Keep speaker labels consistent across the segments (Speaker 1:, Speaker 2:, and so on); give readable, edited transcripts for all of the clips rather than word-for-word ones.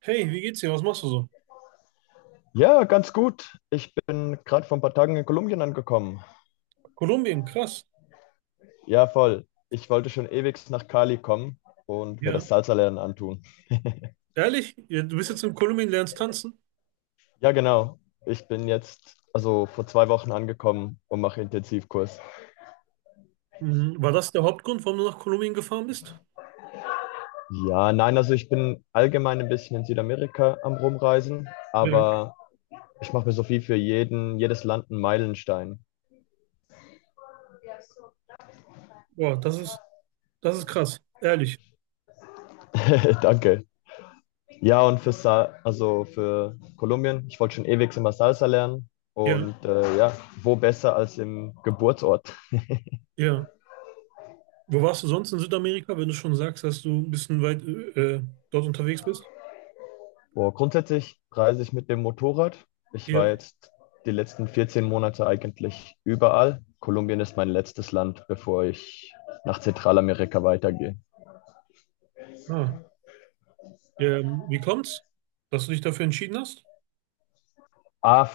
Speaker 1: Hey, wie geht's dir? Was machst du so?
Speaker 2: Ja, ganz gut. Ich bin gerade vor ein paar Tagen in Kolumbien angekommen.
Speaker 1: Kolumbien, krass.
Speaker 2: Ja, voll. Ich wollte schon ewig nach Cali kommen und mir
Speaker 1: Ja.
Speaker 2: das Salsa-Lernen antun.
Speaker 1: Ehrlich? Ja, du bist jetzt in Kolumbien, lernst tanzen?
Speaker 2: Ja, genau. Ich bin jetzt also vor 2 Wochen angekommen und mache Intensivkurs.
Speaker 1: Mhm. War das der Hauptgrund, warum du nach Kolumbien gefahren bist?
Speaker 2: Ja, nein, also ich bin allgemein ein bisschen in Südamerika am Rumreisen,
Speaker 1: Ja.
Speaker 2: aber ich mache mir so viel für jedes Land einen Meilenstein.
Speaker 1: Boah, das ist krass. Ehrlich.
Speaker 2: Danke. Ja, und für, Sa also für Kolumbien, ich wollte schon ewig immer Salsa lernen.
Speaker 1: Ja,
Speaker 2: Und ja, wo besser als im Geburtsort?
Speaker 1: ja. Wo warst du sonst in Südamerika, wenn du schon sagst, dass du ein bisschen weit dort unterwegs bist?
Speaker 2: Boah, grundsätzlich reise ich mit dem Motorrad. Ich war
Speaker 1: Ja.
Speaker 2: jetzt die letzten 14 Monate eigentlich überall. Kolumbien ist mein letztes Land, bevor ich nach Zentralamerika weitergehe.
Speaker 1: Ah. Wie kommt's, dass du dich dafür entschieden hast?
Speaker 2: Ah,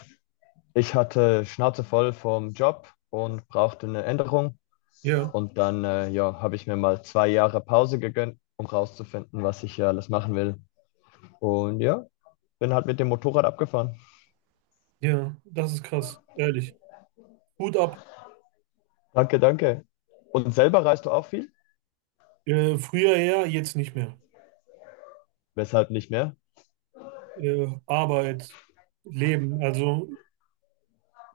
Speaker 2: ich hatte Schnauze voll vom Job und brauchte eine Änderung.
Speaker 1: Ja,
Speaker 2: Und dann ja, habe ich mir mal 2 Jahre Pause gegönnt, um rauszufinden, was ich ja alles machen will. Und ja, bin halt mit dem Motorrad abgefahren.
Speaker 1: ja, das ist krass. Ehrlich. Hut ab.
Speaker 2: Danke, danke. Und selber reist du auch viel?
Speaker 1: Früher ja, jetzt nicht mehr.
Speaker 2: Weshalb nicht mehr?
Speaker 1: Arbeit. Leben. Also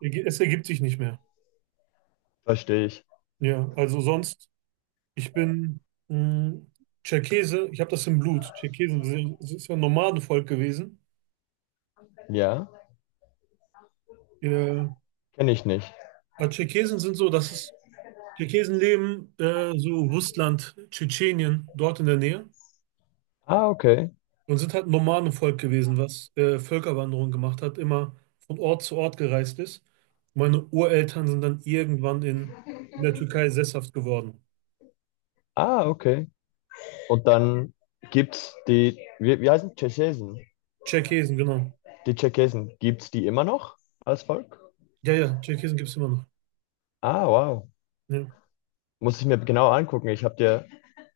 Speaker 1: Es ergibt sich nicht mehr.
Speaker 2: Verstehe ich.
Speaker 1: Ja, also sonst, ich bin mh, Tscherkesse, ich habe das im Blut. Es ist ja ein Nomadenvolk gewesen.
Speaker 2: Ja,
Speaker 1: Ja.
Speaker 2: kenne ich nicht.
Speaker 1: Aber Tscherkesen sind so, das ist, Tscherkesen leben so Russland, Tschetschenien, dort in der Nähe
Speaker 2: Ah, okay.
Speaker 1: und sind halt ein Nomadenvolk gewesen, was Völkerwanderung gemacht hat, immer von Ort zu Ort gereist ist. Meine Ureltern sind dann irgendwann in der Türkei sesshaft geworden.
Speaker 2: Ah, okay. Und dann gibt's die, wie heißen Tschechesen?
Speaker 1: Tscherkesen, genau.
Speaker 2: Die Tschechesen, gibt's die immer noch als Volk?
Speaker 1: Ja, ja, Tscherkesen gibt es immer noch.
Speaker 2: Ah, wow.
Speaker 1: Ja.
Speaker 2: Muss ich mir genau angucken.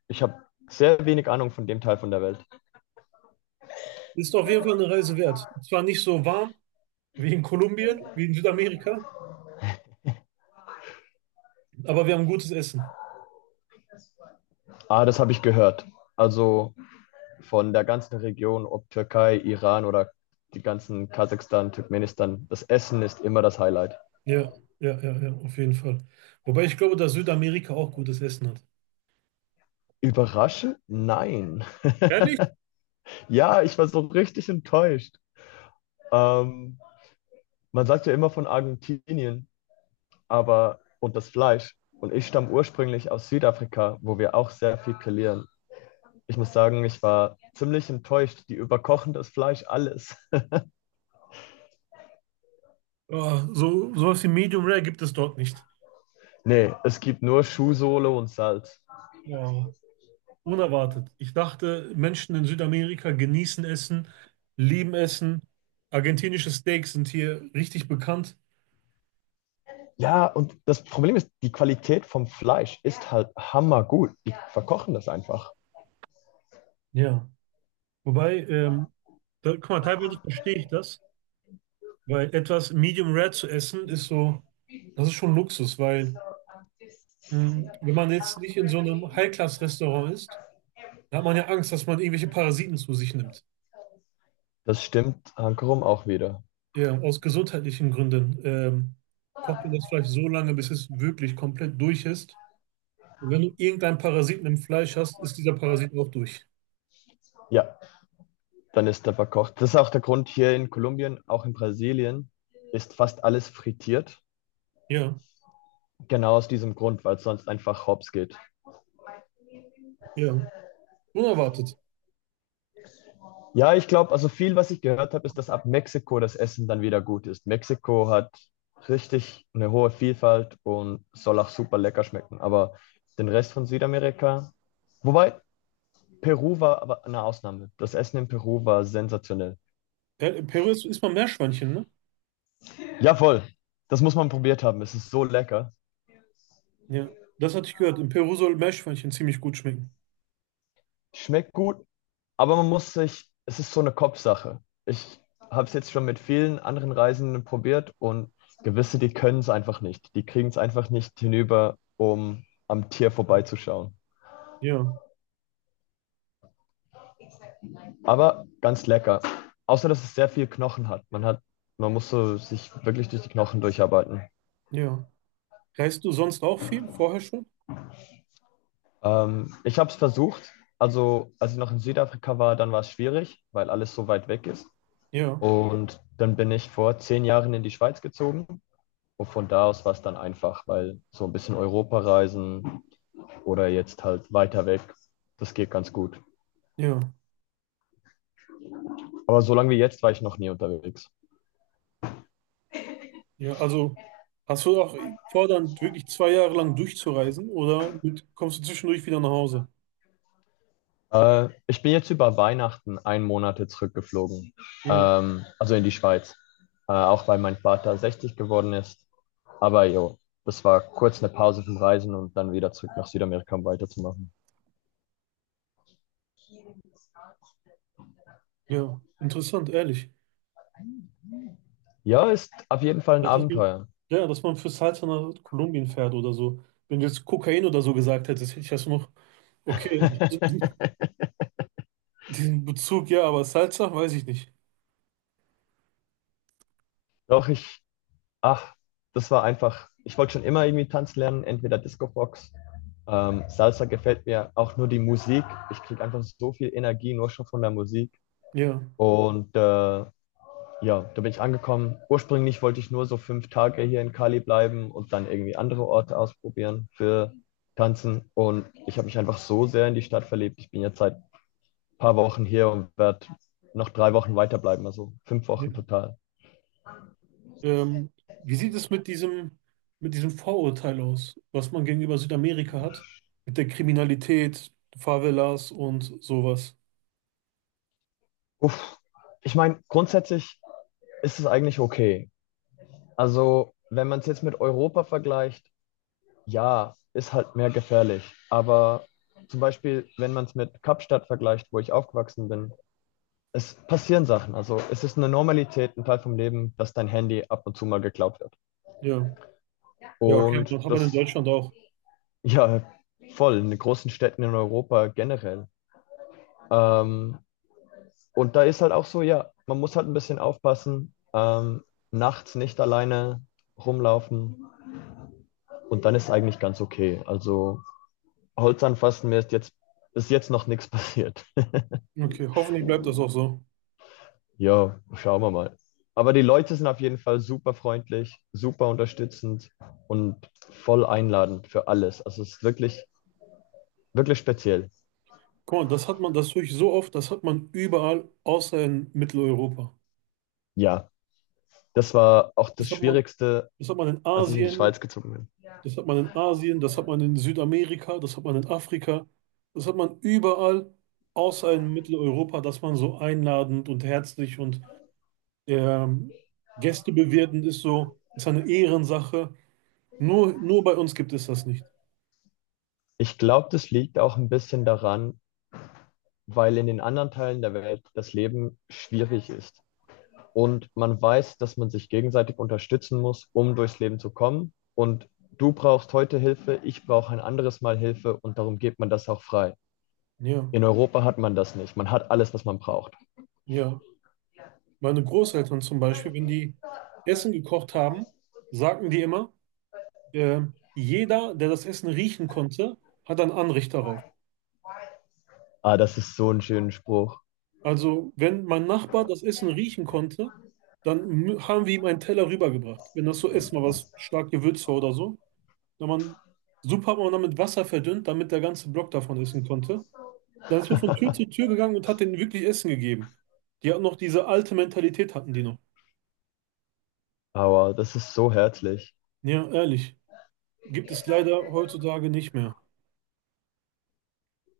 Speaker 2: Ich habe sehr wenig Ahnung von dem Teil von der Welt.
Speaker 1: Ist auf jeden Fall eine Reise wert. Zwar nicht so warm wie in Kolumbien, wie in Südamerika, aber wir haben gutes Essen.
Speaker 2: Ah, das habe ich gehört. Also von der ganzen Region, ob Türkei, Iran oder die ganzen Kasachstan, Turkmenistan, das Essen ist immer das Highlight.
Speaker 1: Ja, ja, ja, ja, auf jeden Fall. Wobei ich glaube, dass Südamerika auch gutes Essen hat.
Speaker 2: Überraschend? Nein.
Speaker 1: Ehrlich?
Speaker 2: Ja, ich war so richtig enttäuscht. Ähm, Man sagt ja immer von Argentinien, aber und das Fleisch. Und ich stamme ursprünglich aus Südafrika, wo wir auch sehr viel grillieren. Ich muss sagen, ich war ziemlich enttäuscht. Die überkochen das Fleisch alles.
Speaker 1: Ja, sowas wie Medium Rare gibt es dort nicht.
Speaker 2: Nee, es gibt nur Schuhsohle und Salz.
Speaker 1: Ja, unerwartet. Ich dachte, Menschen in Südamerika genießen Essen, lieben Essen. Argentinische Steaks sind hier richtig bekannt.
Speaker 2: Ja, und das Problem ist, die Qualität vom Fleisch ist halt hammergut. Die verkochen das einfach.
Speaker 1: Ja. Wobei, da, guck mal, teilweise verstehe ich das. Weil etwas Medium Rare zu essen ist so, das ist schon Luxus, weil wenn man jetzt nicht in so einem High-Class-Restaurant ist, dann hat man ja Angst, dass man irgendwelche Parasiten zu sich nimmt.
Speaker 2: Das stimmt Hankerum auch wieder.
Speaker 1: Ja, aus gesundheitlichen Gründen kocht man das Fleisch so lange, bis es wirklich komplett durch ist. Und wenn du irgendeinen Parasiten im Fleisch hast, ist dieser Parasit auch durch.
Speaker 2: Ja, dann ist der verkocht. Das ist auch der Grund hier in Kolumbien, auch in Brasilien, ist fast alles frittiert.
Speaker 1: Ja,
Speaker 2: Genau aus diesem Grund, weil es sonst einfach hops geht.
Speaker 1: ja. Unerwartet.
Speaker 2: Ja, ich glaube, also viel, was ich gehört habe, ist, dass ab Mexiko das Essen dann wieder gut ist. Mexiko hat richtig eine hohe Vielfalt und soll auch super lecker schmecken. Aber den Rest von Südamerika. Wobei, Peru war aber eine Ausnahme. Das Essen in Peru war sensationell.
Speaker 1: Ja, in Peru isst man Meerschweinchen, ne?
Speaker 2: Ja, voll. Das muss man probiert haben. Es ist so lecker.
Speaker 1: Ja, das hatte ich gehört. In Peru soll Meerschweinchen ziemlich gut schmecken.
Speaker 2: Schmeckt gut, aber man muss sich, es ist so eine Kopfsache. Ich habe es jetzt schon mit vielen anderen Reisenden probiert und gewisse, die können es einfach nicht. Die kriegen es einfach nicht hinüber, um am Tier vorbeizuschauen.
Speaker 1: Ja,
Speaker 2: Aber ganz lecker. Außer, dass es sehr viel Knochen hat. Man muss so sich wirklich durch die Knochen durcharbeiten.
Speaker 1: ja. Reist du sonst auch viel? Vorher schon?
Speaker 2: Ich habe es versucht. Also, als ich noch in Südafrika war, dann war es schwierig, weil alles so weit weg ist.
Speaker 1: Ja,
Speaker 2: Und dann bin ich vor 10 Jahren in die Schweiz gezogen. Und von da aus war es dann einfach, weil so ein bisschen Europa reisen oder jetzt halt weiter weg, das geht ganz gut.
Speaker 1: ja,
Speaker 2: Aber so lange wie jetzt war ich noch nie unterwegs.
Speaker 1: ja. Also hast du auch vor, dann wirklich 2 Jahre lang durchzureisen oder kommst du zwischendurch wieder nach Hause?
Speaker 2: Ich bin jetzt über Weihnachten einen Monat zurückgeflogen,
Speaker 1: Ja,
Speaker 2: also in die Schweiz. Auch weil mein Vater 60 geworden ist. Aber jo, das war kurz eine Pause vom Reisen und dann wieder zurück nach Südamerika, um weiterzumachen.
Speaker 1: ja. Interessant, ehrlich.
Speaker 2: Ja, ist auf jeden Fall ein
Speaker 1: Richtig.
Speaker 2: Abenteuer.
Speaker 1: Ja, dass man fürs Salz nach Kolumbien fährt oder so. Wenn du jetzt Kokain oder so gesagt hättest, hätte ich das noch, okay, diesen Bezug, ja, aber Salsa, weiß ich nicht.
Speaker 2: Doch ach, das war einfach, ich wollte schon immer irgendwie tanzen lernen, entweder Discobox. Salsa gefällt mir auch nur die Musik. Ich kriege einfach so viel Energie nur schon von der Musik.
Speaker 1: Ja,
Speaker 2: Und ja, da bin ich angekommen. Ursprünglich wollte ich nur so 5 Tage hier in Cali bleiben und dann irgendwie andere Orte ausprobieren für Tanzen. Und ich habe mich einfach so sehr in die Stadt verliebt. Ich bin jetzt seit ein paar Wochen hier und werde noch 3 Wochen weiterbleiben, also 5 Wochen total.
Speaker 1: Ähm, wie sieht es mit diesem Vorurteil aus, was man gegenüber Südamerika hat? Mit der Kriminalität, Favelas und sowas.
Speaker 2: Uff. Ich meine, grundsätzlich ist es eigentlich okay. Also, wenn man es jetzt mit Europa vergleicht, ja, ist halt mehr gefährlich. Aber zum Beispiel, wenn man es mit Kapstadt vergleicht, wo ich aufgewachsen bin, es passieren Sachen. Also es ist eine Normalität, ein Teil vom Leben, dass dein Handy ab und zu mal geklaut wird.
Speaker 1: Ja. Ja, okay.
Speaker 2: Und
Speaker 1: Das hat man in
Speaker 2: das,
Speaker 1: Deutschland auch.
Speaker 2: ja, voll, in den großen Städten in Europa generell. Ähm, und da ist halt auch so, ja, man muss halt ein bisschen aufpassen, nachts nicht alleine rumlaufen und dann ist es eigentlich ganz okay. Also Holz anfassen, mir ist jetzt noch nichts passiert.
Speaker 1: Okay, hoffentlich bleibt das auch so.
Speaker 2: Ja, schauen wir mal. Aber die Leute sind auf jeden Fall super freundlich, super unterstützend und voll einladend für alles. Also es ist wirklich, wirklich speziell.
Speaker 1: Guck mal, das höre ich so oft, das hat man überall außer in Mitteleuropa.
Speaker 2: Ja, das war auch das
Speaker 1: Das hat man,
Speaker 2: Schwierigste,
Speaker 1: das hat man in
Speaker 2: als ich in die
Speaker 1: Asien,
Speaker 2: Schweiz gezogen bin.
Speaker 1: das hat man in Südamerika, das hat man in Afrika, das hat man überall außer in Mitteleuropa, dass man so einladend und herzlich und Ähm, Gäste bewirten ist so, ist eine Ehrensache. Nur bei uns gibt es das nicht.
Speaker 2: Ich glaube, das liegt auch ein bisschen daran, weil in den anderen Teilen der Welt das Leben schwierig ist. Und man weiß, dass man sich gegenseitig unterstützen muss, um durchs Leben zu kommen. Und du brauchst heute Hilfe, ich brauche ein anderes Mal Hilfe und darum geht man das auch frei.
Speaker 1: Ja,
Speaker 2: In Europa hat man das nicht. Man hat alles, was man braucht.
Speaker 1: ja. Meine Großeltern zum Beispiel, wenn die Essen gekocht haben, sagten die immer, jeder, der das Essen riechen konnte, hat ein Anrecht darauf.
Speaker 2: Ah, das ist so ein schöner Spruch.
Speaker 1: Also, wenn mein Nachbar das Essen riechen konnte, dann haben wir ihm einen Teller rübergebracht. Wenn das so erstmal was stark gewürzt war oder so, dann man, Suppe hat man dann mit Wasser verdünnt, damit der ganze Block davon essen konnte. Dann ist man von Tür zu Tür gegangen und hat denen wirklich Essen gegeben. Die hatten noch diese alte Mentalität, hatten die noch.
Speaker 2: Aber das ist so herzlich.
Speaker 1: Ja, ehrlich. Gibt es leider heutzutage nicht mehr.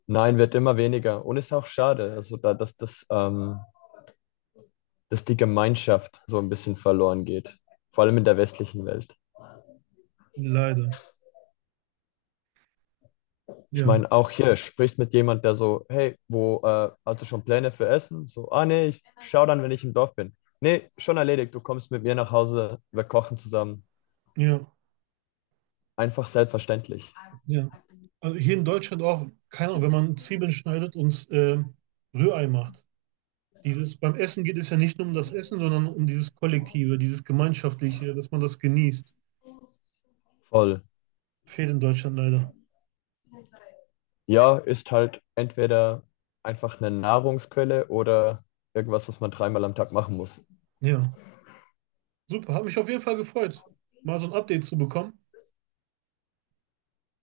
Speaker 2: Nein, wird immer weniger. Und ist auch schade, also dass die Gemeinschaft so ein bisschen verloren geht. Vor allem in der westlichen Welt.
Speaker 1: Leider.
Speaker 2: Ich
Speaker 1: Ja,
Speaker 2: meine, auch hier sprichst mit jemand, der so, hey, wo, hast du schon Pläne für Essen? So, ah nee, ich schau dann, wenn ich im Dorf bin. Nee, schon erledigt. Du kommst mit mir nach Hause, wir kochen zusammen.
Speaker 1: ja,
Speaker 2: Einfach selbstverständlich.
Speaker 1: ja. Also hier in Deutschland auch, keine Ahnung, wenn man Zwiebeln schneidet und Rührei macht. Beim Essen geht es ja nicht nur um das Essen, sondern um dieses Kollektive, dieses Gemeinschaftliche, dass man das genießt.
Speaker 2: Voll.
Speaker 1: Fehlt in Deutschland leider.
Speaker 2: Ja, ist halt entweder einfach eine Nahrungsquelle oder irgendwas, was man dreimal am Tag machen muss.
Speaker 1: Ja. Super, hat mich auf jeden Fall gefreut, mal so ein Update zu bekommen.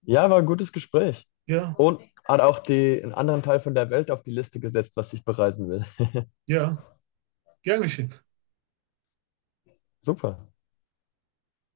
Speaker 2: Ja, war ein gutes Gespräch.
Speaker 1: Ja,
Speaker 2: Und hat auch einen anderen Teil von der Welt auf die Liste gesetzt, was ich bereisen will.
Speaker 1: ja, gern geschehen.
Speaker 2: Super.